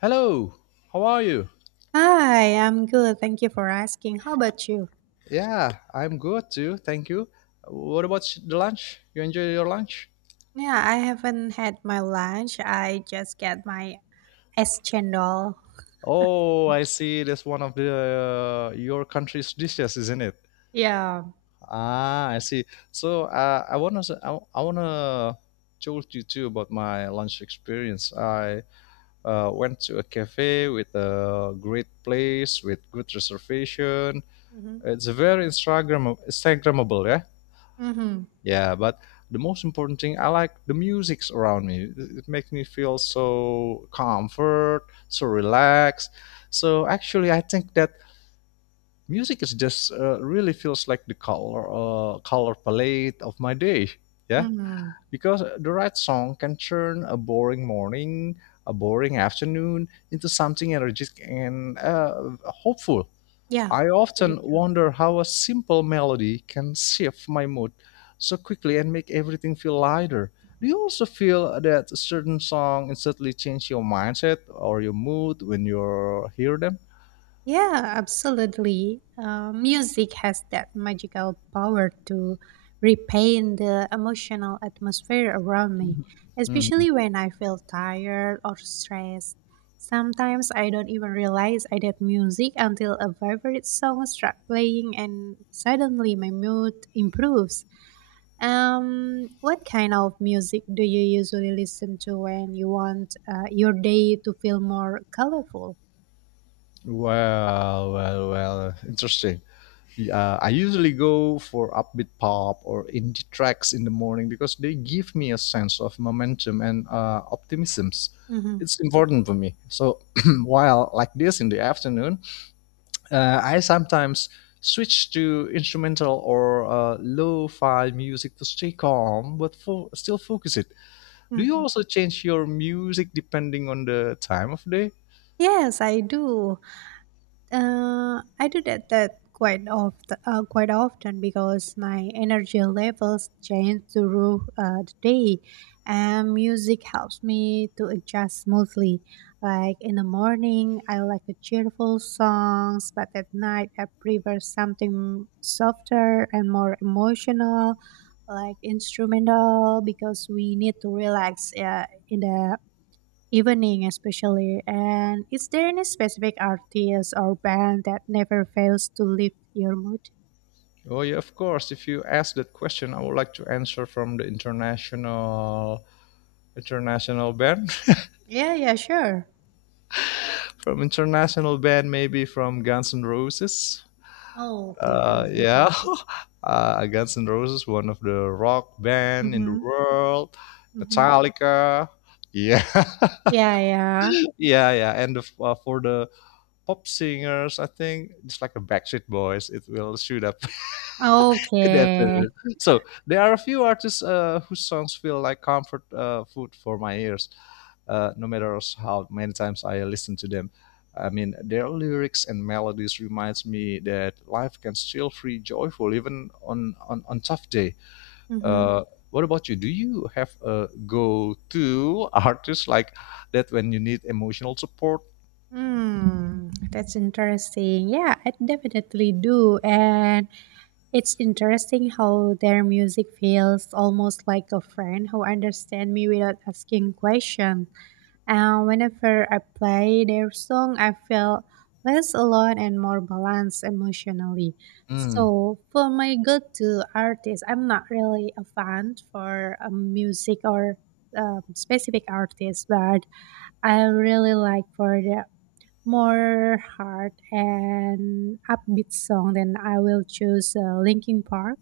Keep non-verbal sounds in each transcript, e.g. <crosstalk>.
Hello, how are you? Hi, I'm good. Thank you for asking. How about you? Yeah, I'm good too. Thank you. What about the lunch? You enjoy your lunch? Yeah, I haven't had my lunch. I just get my S chendol. Oh, I see. That's one of the your country's dishes, isn't it? Yeah. Ah, I see. So I wanna told you too about my lunch experience. I went to a cafe with a great place with good reservation. Mm-hmm. It's very Instagrammable, yeah. Mm-hmm. Yeah, but the most important thing, I like the musics around me. It makes me feel so comfort, so relaxed. So actually, I think that music is just really feels like the color palette of my day. Yeah, Mm-hmm. because the right song can turn a boring morning, a boring afternoon into something energetic and hopeful. Yeah. I Pretty often true. wonder how a simple melody can shift my mood so quickly and make everything feel lighter. Do you also feel that a certain song instantly change your mindset or your mood when you hear them? Yeah, absolutely. Music has that magical power to repaint the emotional atmosphere around me, hmm especially when I feel tired or stressed. Sometimes I don't even realize I did music until a favorite song starts playing and suddenly my mood improves. What kind of music do you usually listen to when you want your day to feel more colorful? well, interesting. I usually go for upbeat pop or indie tracks in the morning because they give me a sense of momentum and optimism. Mm-hmm. It's important for me. So <clears throat> while like this in the afternoon, I sometimes switch to instrumental or lo-fi music to stay calm, but still focus it. Do you Mm-hmm. also change your music depending on the time of day? Yes, I do. I do that quite often because my energy levels change through the day, and music helps me to adjust smoothly. Like in the morning, I like a cheerful songs, but at night I prefer something softer and more emotional, like instrumental, because we need to relax in the evening especially. And is there any specific artist or band that never fails to lift your mood? Oh yeah, of course. If you ask that question, I would like to answer from the international band, Yeah, yeah, sure. <laughs> from international band maybe from Guns N' Roses. Oh, okay, Guns and Yeah, Roses. <laughs> Guns N' Roses, one of the rock band in the Mm-hmm. world. Mm-hmm. Metallica, yeah, <laughs> Yeah, yeah. yeah, yeah. And for the pop singers, I think just like a Backstreet Boys, it will shoot up <laughs> in the afternoon. Okay. So there are a few artists whose songs feel like comfort food for my ears no matter how many times I listen to them. I mean, their lyrics and melodies reminds me that life can still be joyful even on tough day. Mm-hmm. Uh, what about you? Do you have a go-to artist like that when you need emotional support? Hmm, that's interesting. Yeah, I definitely do. And it's interesting how their music feels almost like a friend who understands me without asking questions. And whenever I play their song, I feel less alone and more balanced emotionally. Mm. So for my go-to artist, I'm not really a fan for music or specific artists, but I really like for the more hard and upbeat song, then I will choose Linkin Park.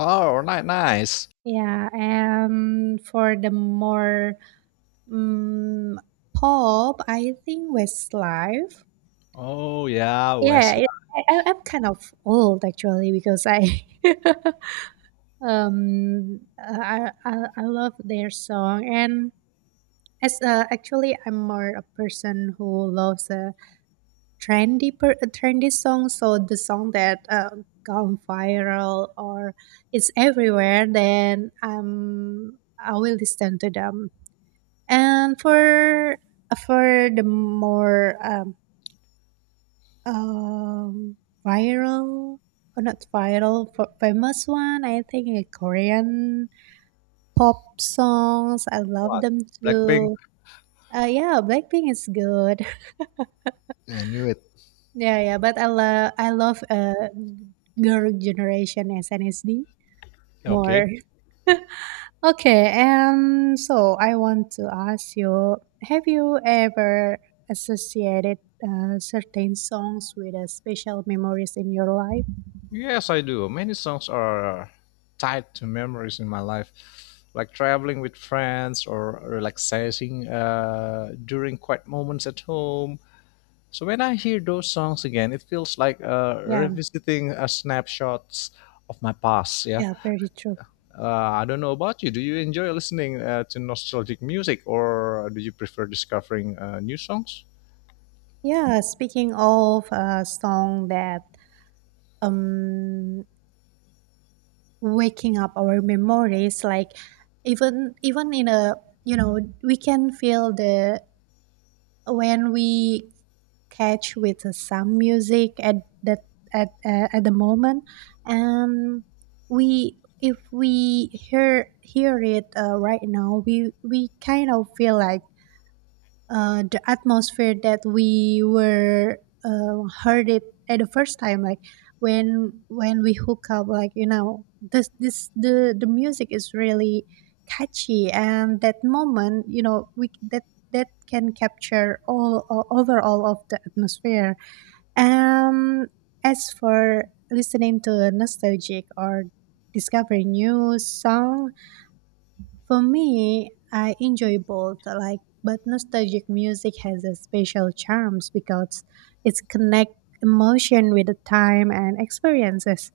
Oh, nice. Yeah, and for the more Mm, pop, I think Westlife. Oh yeah, Yeah, Westlife. it, I'm kind of old actually because I <laughs> I love their song and as actually I'm more a person who loves a a trendy song. So the song that gone viral or is everywhere, then I will listen to them. And for the more Um, viral or not viral, f famous one, I think a Korean pop songs. I love What? them Blackpink. too. Yeah, Blackpink is good. <laughs> I knew it. Yeah, yeah, but I love girl generation SNSD Okay. more. <laughs> Okay, and so I want to ask you, have you ever associated certain songs with special memories in your life? Yes, I do. Many songs are tied to memories in my life, like traveling with friends or relaxing during quiet moments at home. So when I hear those songs again, it feels like Yeah, revisiting snapshots of my past. Yeah, yeah, very true. I don't know about you. Do you enjoy listening to nostalgic music, or do you prefer discovering new songs? Yeah, speaking of a song that um waking up our memories, like even in a you know we can feel the when we catch with some music at that at the moment and we if we hear it right now we kind of feel like the atmosphere that we were heard it at the first time like when we hook up like this this the music is really catchy and that moment we that that can capture overall of the atmosphere um as for listening to nostalgic or discovering new song for me, I enjoy both, like, but nostalgic music has a special charms because it's connect emotion with the time and experiences.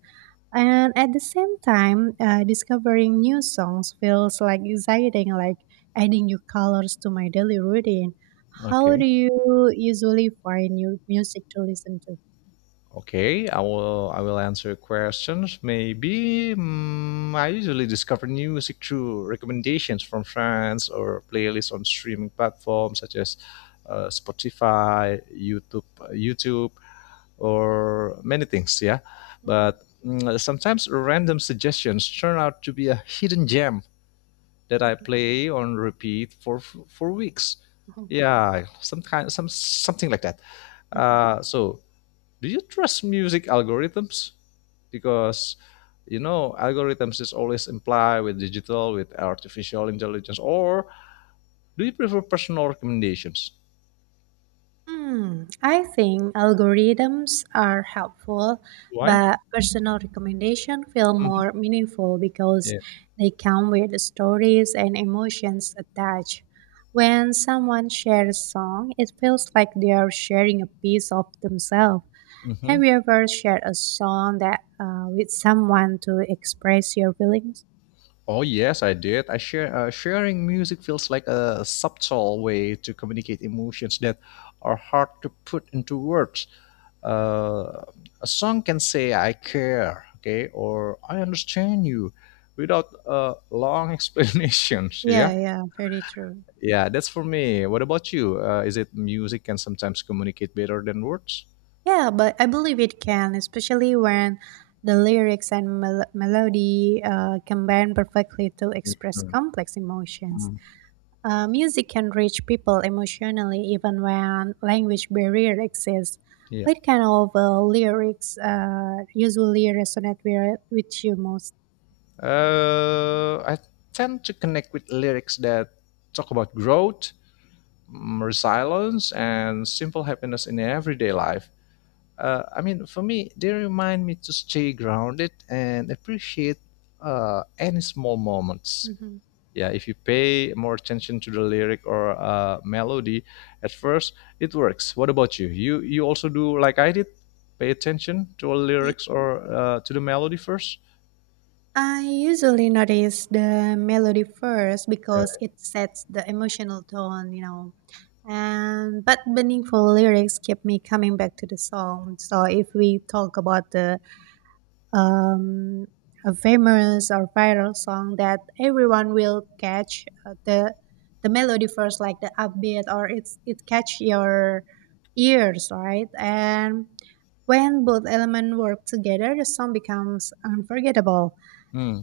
And at the same time, discovering new songs feels like exciting, like adding new colors to my daily routine. How do Okay. you usually find new music to listen to? Okay, I will answer questions. Maybe I usually discover new music through recommendations from friends or playlists on streaming platforms such as Spotify, YouTube, or many things. Yeah, Mhm, but sometimes random suggestions turn out to be a hidden gem that I mhm, play on repeat for weeks. mhm, Yeah, some kind some something like that. mhm. So do you trust music algorithms? Because algorithms is always implied with digital, with artificial intelligence, or do you prefer personal recommendations? Hmm, I think algorithms are helpful, Why? but personal recommendation feel more Mhm. meaningful because Yeah. they come with stories and emotions attached. When someone shares a song, it feels like they are sharing a piece of themselves. hmm Have you ever shared a song that with someone to express your feelings? Oh yes, I did. I share Sharing music feels like a subtle way to communicate emotions that are hard to put into words. Uh, a song can say "I care," okay, or "I understand you," without long <laughs> explanations. Yeah, Yeah, yeah, very true. Yeah, that's for me. What about you? Is it music can sometimes communicate better than words? Yeah, but I believe it can, especially when the lyrics and melody combine perfectly to express Mhm. complex emotions. Mhm. Music can reach people emotionally even when language barrier exists. Yeah. What kind of lyrics usually resonate with you most? I tend to connect with lyrics that talk about growth, resilience, and simple happiness in everyday life. I mean, for me, they remind me to stay grounded and appreciate any small moments. Mhm. Yeah, if you pay more attention to the lyric or melody at first it works. What about you, also do like I did, pay attention to the lyrics or to the melody first? I usually notice the melody first Yeah. because it sets the emotional tone, you know. And but meaningful lyrics keep me coming back to the song. So if we talk about the um, a famous or viral song that everyone will catch the melody first, like the upbeat, or it catch your ears, right? And when both elements work together, the song becomes unforgettable. Hmm.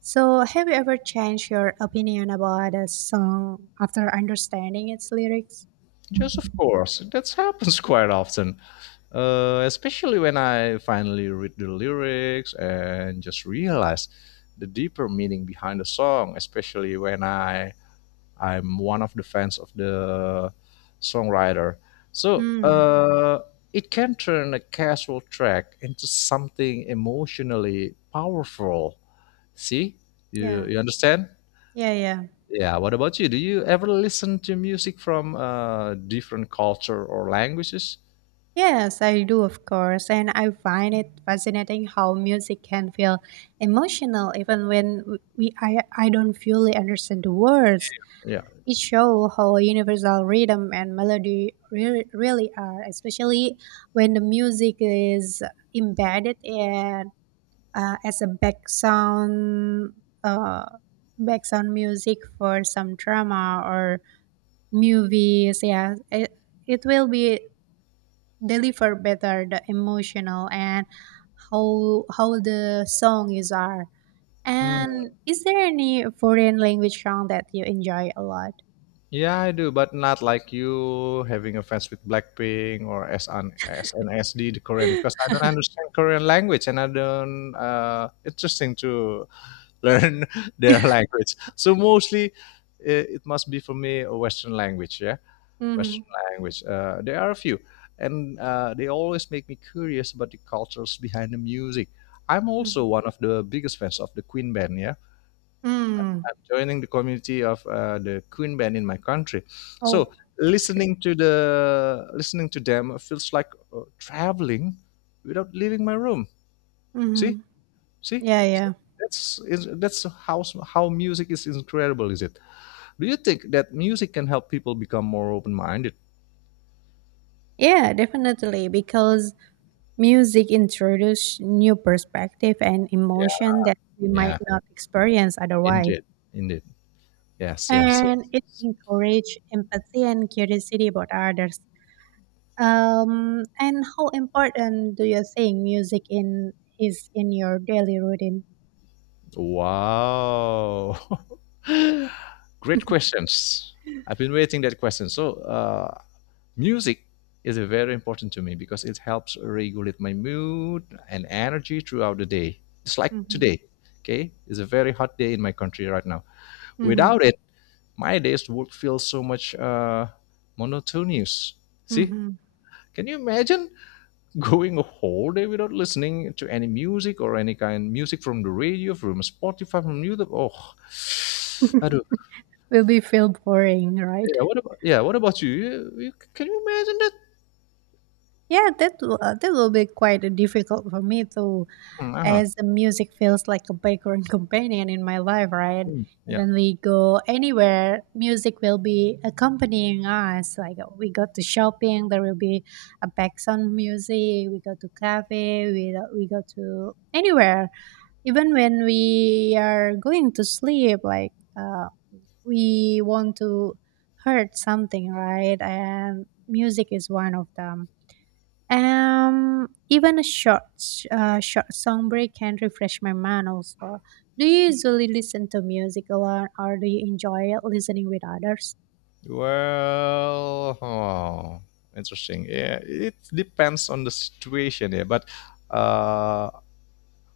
So, have you ever changed your opinion about a song after understanding its lyrics? Yes, of course that happens <laughs> quite often, especially when I finally read the lyrics and just realize the deeper meaning behind the song, especially when I'm one of the fans of the songwriter. So Mm, it can turn a casual track into something emotionally powerful. See, you, yeah, you understand? yeah, yeah. Yeah. What about you? Do you ever listen to music from different culture or languages? Yes, I do, of course. And I find it fascinating how music can feel emotional even when we I don't fully understand the words. Yeah. It shows how universal rhythm and melody really are, especially when the music is embedded in as a background uh, background music for some drama or movies. It will be deliver better the emotional and how the song is are. Hmm. And is there any foreign language song that you enjoy a lot? Yeah, I do, but not like you having offense with Blackpink or S N S N S D, the Korean, because I don't understand Korean language and I don't interesting to <laughs> learn their language. So mostly it must be for me a Western language, yeah, Mm-hmm. Western language. There are a few, and they always make me curious about the cultures behind the music. I'm Mm-hmm. also one of the biggest fans of the Queen Band. Yeah, Mm. I'm joining the community of the Queen Band in my country. So Oh, that's great. Listening to them feels like traveling without leaving my room. Mm-hmm. See, See, Yeah, yeah. that's how music is incredible, is it? Do you think that music can help people become more open minded? Yeah, definitely. Because music introduces new perspective and Yeah, emotion that we might yeah, not experience otherwise, indeed, indeed. Yes, yes, and it yes. encourages empathy and curiosity about others. And how important do you think music in is in your daily routine? Wow, <laughs> great questions. I've been waiting that question. So, music is very important to me because it helps regulate my mood and energy throughout the day. It's like Hmm. today, okay? It's a very hot day in my country right now. Hmm. Without it my days would feel so much monotonous. See, Hmm. can you imagine going a whole day without listening to any music or any kind of music from the radio, from Spotify, from YouTube? Oh, aduh. Will be feel boring, right? Yeah? What about you? You, can you imagine that? Yeah, that that will be quite difficult for me to Hmm, uh-huh. as the music feels like a background <laughs> companion in my life, right? Hmm, yeah. Even we go anywhere, music will be accompanying us. Like we go to shopping, there will be a background music. We go to cafe, we go to anywhere. Even when we are going to sleep, like uh, we want to heard something, right? And music is one of them. Even short song break can refresh my mind. Also, do you usually listen to music alone, or do you enjoy listening with others? Well, oh, interesting. Yeah, it depends on the situation. Yeah, but uh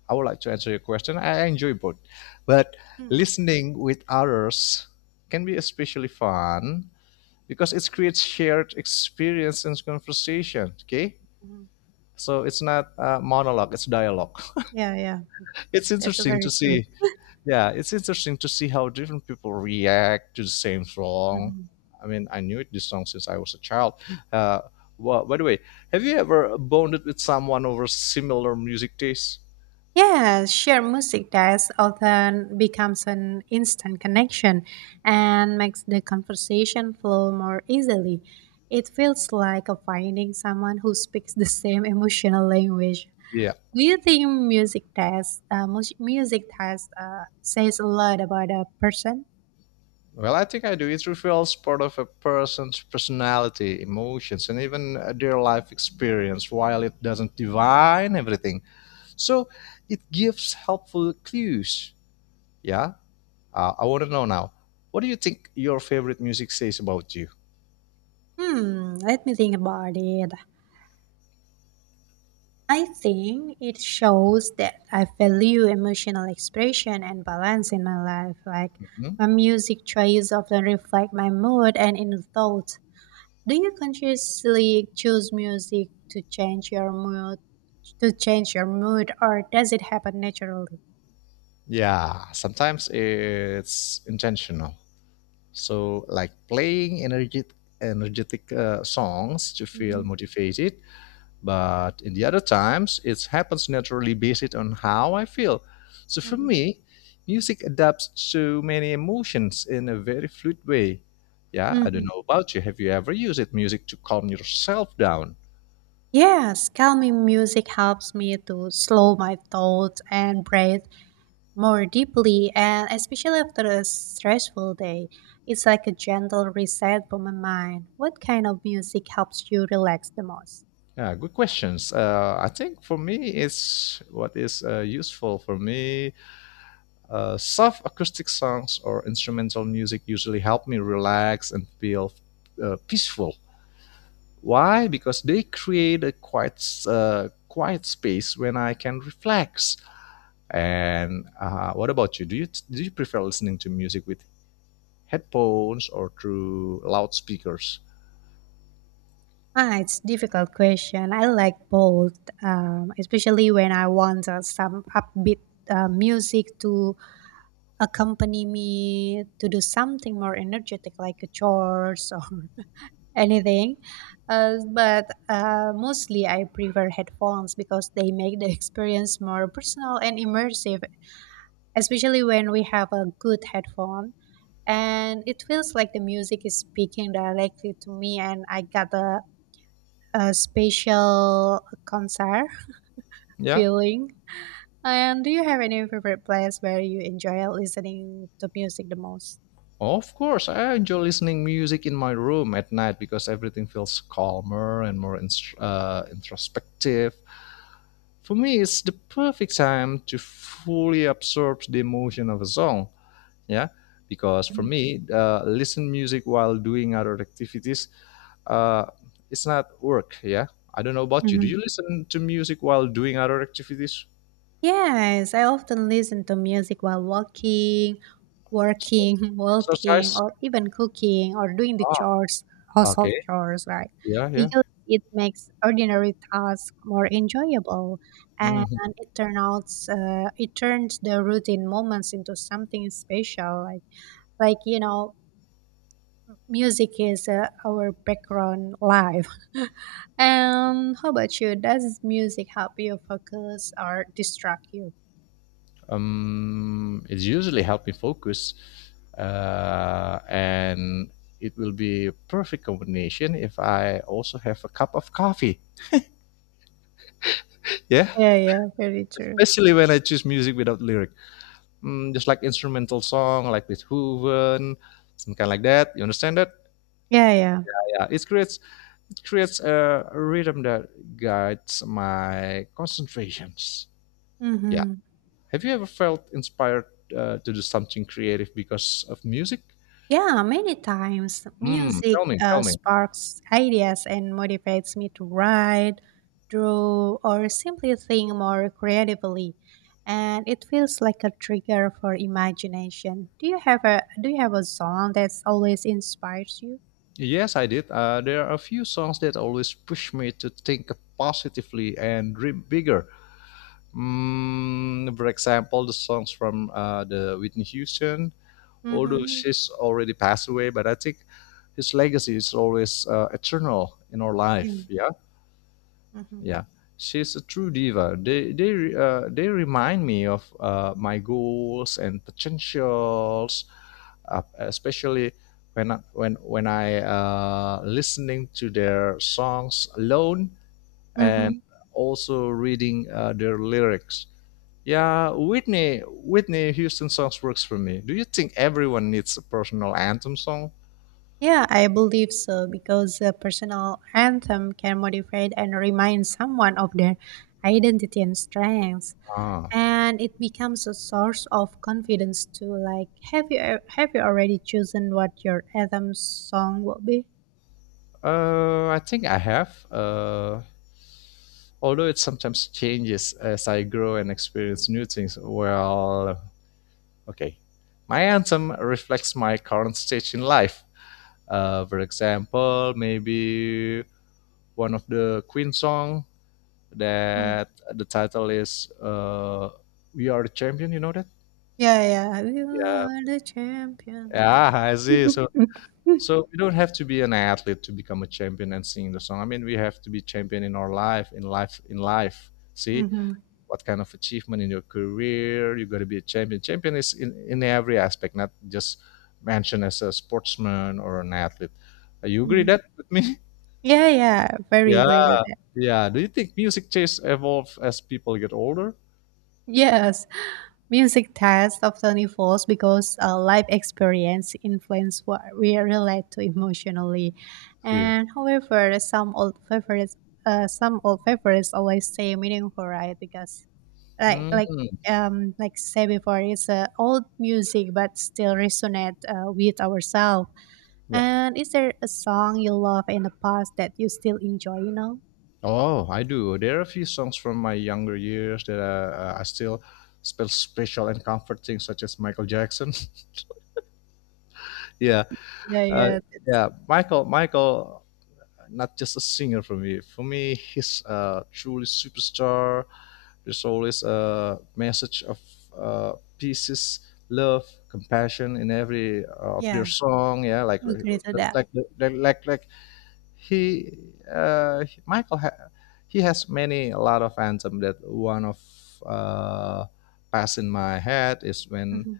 I would like to answer your question. I enjoy both, but Hmm. listening with others can be especially fun because it creates shared experience and conversation. Okay, Hmm. so it's not a monologue; it's dialogue. <laughs> Yeah, yeah, It's that's interesting to very true. see. Yeah, it's interesting to see how different people react to the same song. Hmm. I mean, I knew it, this song since I was a child. Uh, well, by the way, have you ever bonded with someone over similar music taste? Yeah, share music that's often becomes an instant connection and makes the conversation flow more easily. It feels like a finding someone who speaks the same emotional language. Do you think music taste, says a lot about a person? Well, I think I do. It reveals part of a person's personality, emotions, and even their life experience, while it doesn't define everything. So it gives helpful clues. Yeah. I want to know now. What do you think your favorite music says about you? Hmm, let me think about it. I think it shows that I value emotional expression and balance in my life. Like Mhm. my music choices often reflect my mood and inner thoughts. Do you consciously choose music to change your mood, or does it happen naturally? Yeah. Sometimes it's intentional. So, like playing energetic songs to feel Hmm. motivated. But in the other times, it happens naturally based on how I feel. So for me, music adapts to many emotions in a very fluid way. Yeah, I don't Hmm. know about you. Have you ever used it, music to calm yourself down? Yes, calming music helps me to slow my thoughts and breathe more deeply, and especially after a stressful day. It's like a gentle reset for my mind. What kind of music helps you relax the most? Yeah, good questions. I think for me, it's what is useful for me. Soft acoustic songs or instrumental music usually help me relax and feel peaceful. Why? Because they create a quiet, quiet space when I can relax. And what about you? Do you prefer listening to music with headphones or through loudspeakers? Ah, it's difficult question. I like both, especially when I want some upbeat music to accompany me to do something more energetic, like a chores or <laughs> anything. But mostly I prefer headphones because they make the <laughs> experience more personal and immersive, especially when we have a good headphone. And it feels like the music is speaking directly to me, and I got a special concert <laughs> Yeah. feeling. And do you have any favorite place where you enjoy listening to music the most? Of course, I enjoy listening music in my room at night because everything feels calmer and more introspective. For me, it's the perfect time to fully absorb the emotion of a song. Yeah, because for me, listen music while doing other activities, uh, it's not work. Yeah, I don't know about you. Do you Mhm. listen to music while doing other activities? Yes, I often listen to music while working, <laughs> walking, Exercise? or even cooking or doing the Ah, chores, household okay. chores, right? Yeah, yeah. Because it makes ordinary tasks more enjoyable, and Mm-hmm. It turns the routine moments into something special. Like you know, music is our background life. <laughs> And how about you? Does music help you focus or distract you? It's usually help me focus and it will be a perfect combination if I also have a cup of coffee, yeah, Yeah, yeah, very true. especially when I choose music without lyric, just like instrumental song like with hooven, some kind like that, you understand that? Yeah, yeah. Yeah, it creates a rhythm that guides my concentrations, yeah. Hmm. Have you ever felt inspired to do something creative because of music? Yeah, many times music Tell me, tell me. sparks ideas and motivates me to write, draw, or simply think more creatively. And it feels like a trigger for imagination. Do you have a song that's always inspires you? Yes, I did. There are a few songs that always push me to think positively and dream bigger. For example, the songs from the Whitney Houston, although Mm-hmm. she's already passed away, but I think his legacy is always eternal in our Yeah. life. Yeah. Mm-hmm. Yeah, she's a true diva. They remind me of my goals and potentials, especially when I listening to their songs alone and Mm-hmm. also reading their lyrics. Yeah, Whitney Houston songs works for me. Do you think everyone needs a personal anthem song? Yeah, I believe so because a personal anthem can motivate and remind someone of their identity and strengths, Ah. and it becomes a source of confidence too. Like, have you already chosen what your anthem song will be? I think I have. Although it sometimes changes as I grow and experience new things. Well, okay. My anthem reflects my current stage in life. For example, maybe one of the Queen song Mm. that the title is "We Are the Champion." You know that? Yeah, yeah, you Yeah. are the champion. Yeah, I see. So <laughs> So we don't have to be an athlete to become a champion and sing the song. I mean, we have to be champion in our life, in life, in life. See Mm-hmm. what kind of achievement in your career you got to be a champion. Champion is in every aspect, not just mentioned as a sportsman or an athlete. You agree Hmm. that with me? <laughs> Yeah, yeah, very agree Yeah, with that. yeah. Do you think music tastes evolve as people get older? Yes, music tests often evolves because life experience influence what we relate to emotionally. See. And however, some old favorites always stay meaningful, right? Because like like Mm, like say before, it's old music but still resonate with ourselves. yeah. And is there a song you love in the past that you still enjoy? You know? Oh, I do. There are a few songs from my younger years that I still feel special and comforting, such as Michael Jackson. <laughs> yeah, Yeah, uh, yeah, that's, yeah, Michael not just a singer for me. For me, he's truly superstar. There's always a message of pieces, love, compassion in every of their yeah. song. Yeah, Agree to that. like like he uh, Michael ha- he has many a lot of anthem that one of uh, pass in my head is when Hmm.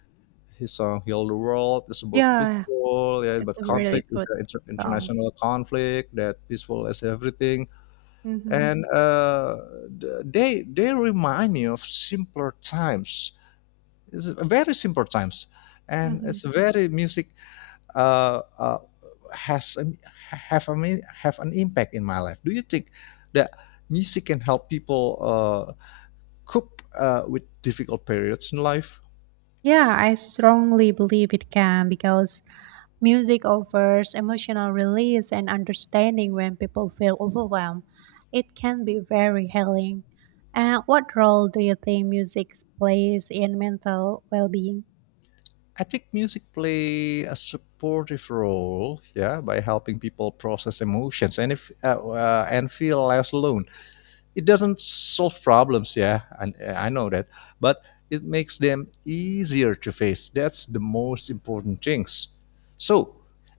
his song "Heal the World" is about Yeah, peaceful, yeah, that's but a really conflict, good song. international conflict, that peaceful as everything, Mhm, and they remind me of simpler times. It's a very simple times, and mhm. it's a very music uh, uh, has an, have a have an impact in my life. Do you think that music can help people cope with difficult periods in life? Yeah, I strongly believe it can because music offers emotional release and understanding when people feel overwhelmed. It can be very healing. And what role do you think music plays in mental well being? I think music play a supportive role, yeah, by helping people process emotions and if and feel less alone. It doesn't solve problems, yeah, and I know that, but it makes them easier to face. That's the most important things. So,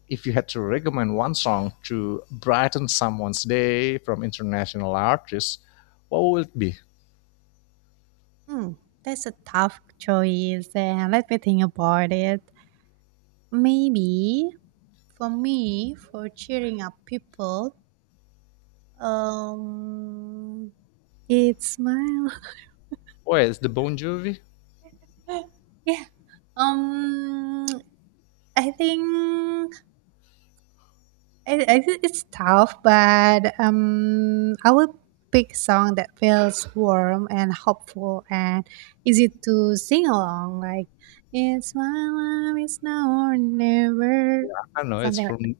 if you had to recommend one song to brighten someone's day from international artists, what would it be? Hmm, that's a tough choice, and let me think about it. Maybe for me, for cheering up people, Um, it's smile. Oh, it's the Bon Jovi. <laughs> Yeah. Um, I think I think it's tough, but I would pick song that feels warm and hopeful and easy to sing along. Like it's my life, it's now or never, I know it's something like. from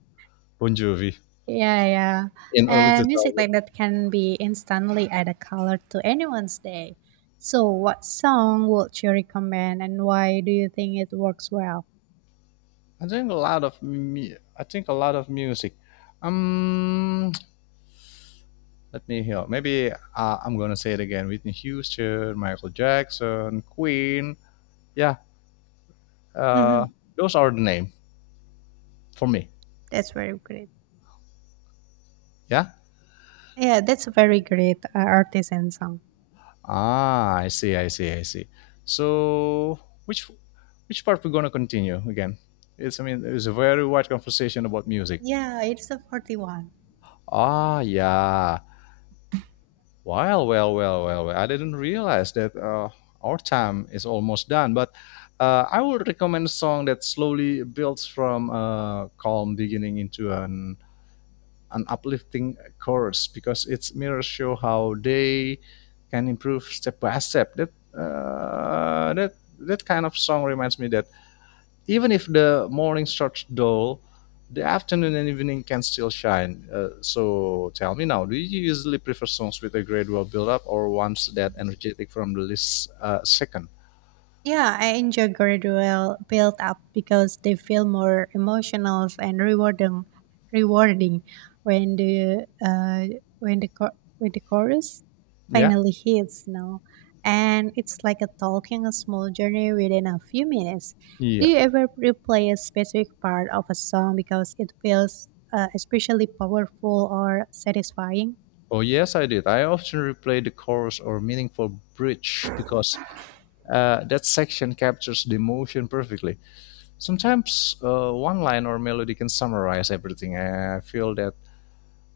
Bon Jovi Yeah, yeah. in early And music 2000. like that can be instantly add a color to anyone's day. So, what song would you recommend and why do you think it works well? I think a lot of music. Um, Let me hear. Maybe I'm gonna say it again. Whitney Houston, Michael Jackson, Queen. Yeah, Hmm. uh, those are the name for me. That's very great. Yeah. Yeah, that's a very great artisan song. Ah, I see. I see. I see. So which part we're gonna continue again? It's I mean it's a very wide conversation about music. Yeah, it's a 41. Ah, yeah. Well. I didn't realize that our time is almost done, but I would recommend a song that slowly builds from a calm beginning into an uplifting chorus because its mirrors show how they can improve step by step. That kind of song reminds me that even if the morning starts dull, the afternoon and evening can still shine. So tell me now, do you usually prefer songs with a gradual build-up or ones that energetic from the least second? Yeah, I enjoy gradual build up because they feel more emotional and rewarding when the cho- when the chorus Yeah, finally hits, you know. And it's like a talking a small journey within a few minutes. Do yeah. you ever replay a specific part of a song because it feels especially powerful or satisfying? Oh yes, I did. I often replay the chorus or meaningful bridge because that section captures the emotion perfectly. Sometimes one line or melody can summarize everything.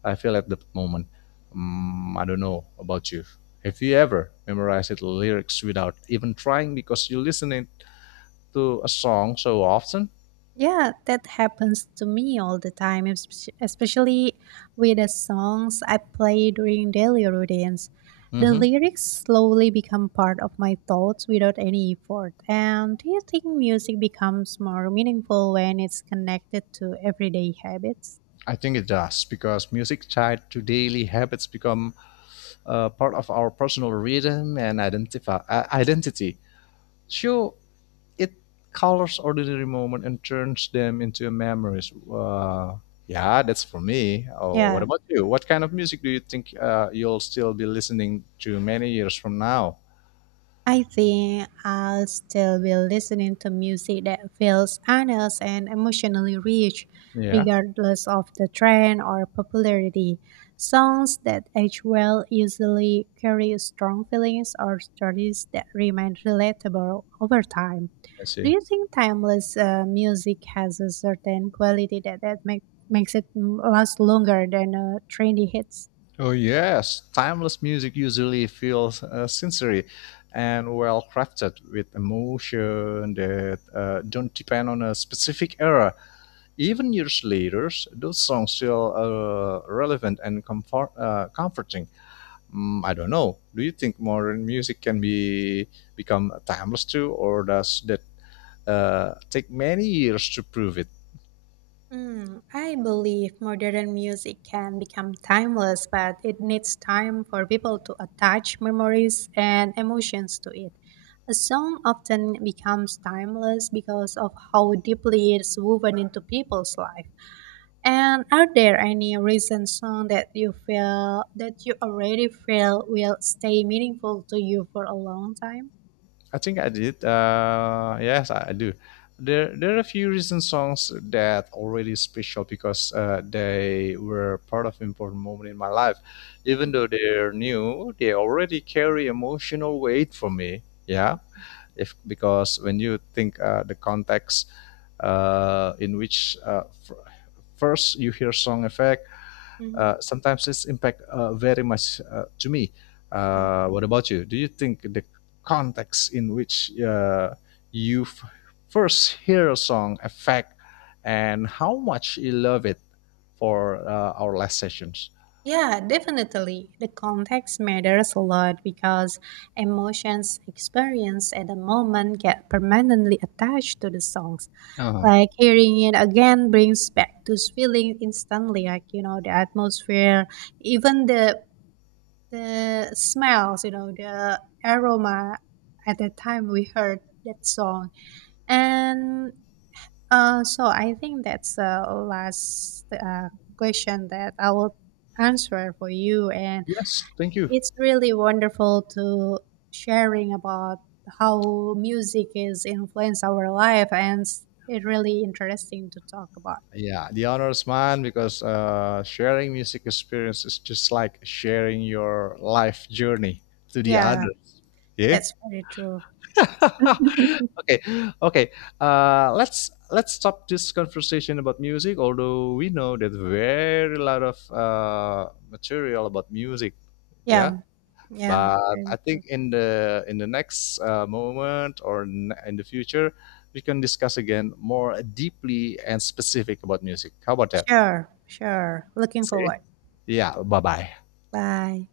I feel at the moment. Mm, I don't know about you. Have you ever memorized the lyrics without even trying because you listen to a song so often? Yeah, that happens to me all the time, especially with the songs I play during daily routines. The Hmm lyrics slowly become part of my thoughts without any effort. And do you think music becomes more meaningful when it's connected to everyday habits? I think it does because music tied to daily habits become part of our personal rhythm and identity. Sure, it colors ordinary moment and turns them into memories. Yeah, that's for me. Oh, what Yeah. about you? What kind of music do you think you'll still be listening to many years from now? I think I'll still be listening to music that feels honest and emotionally rich, Yeah, regardless of the trend or popularity. Songs that age well usually carry strong feelings or stories that remain relatable over time. I Do see. you think timeless music has a certain quality makes it last longer than trendy hits? Oh yes, timeless music usually feels sensory and well crafted with emotion that don't depend on a specific era. Even years later, those songs feel relevant and comforting. Mm, I don't know. Do you think modern music can be become timeless too, or does that take many years to prove it? Mm, I believe modern music can become timeless, but it needs time for people to attach memories and emotions to it. A song often becomes timeless because of how deeply it's woven into people's life. And are there any recent song that you feel that you already feel will stay meaningful to you for a long time? I think I did. Yes, I do. There are a few recent songs that already special because they were part of important moment in my life. Even though Mhm, they're new, they already carry emotional weight for me. Yeah, mhm, if because when you think the context in which first you hear song effect mhm. sometimes it's impact very much to me Yeah. What about you do you think the context in which you f- first hear a song affect and how much you love it for our last sessions Yeah, definitely. The context matters a lot because emotions experienced at the moment get permanently attached to the songs. uh Like hearing it again brings back those feelings instantly, like you know, the atmosphere, even the smells, you know, the aroma at the time we heard that song. And so I think that's the last question that I will answer for you and yes thank you it's really wonderful to sharing about how music is influence our life and it's really interesting to talk about. Yeah, the honors man, because sharing music experience is just like sharing your life journey to the Yeah, others. Yeah. that's very true. <laughs> Okay. Okay. Let's stop this conversation about music. Although we know that very lot of material about music. Yeah. Yeah, yeah, But very I true. think in the next moment or in the future, we can discuss again more deeply and specific about music. How about that? Sure, sure. Looking See? forward. Yeah. Bye bye. Bye.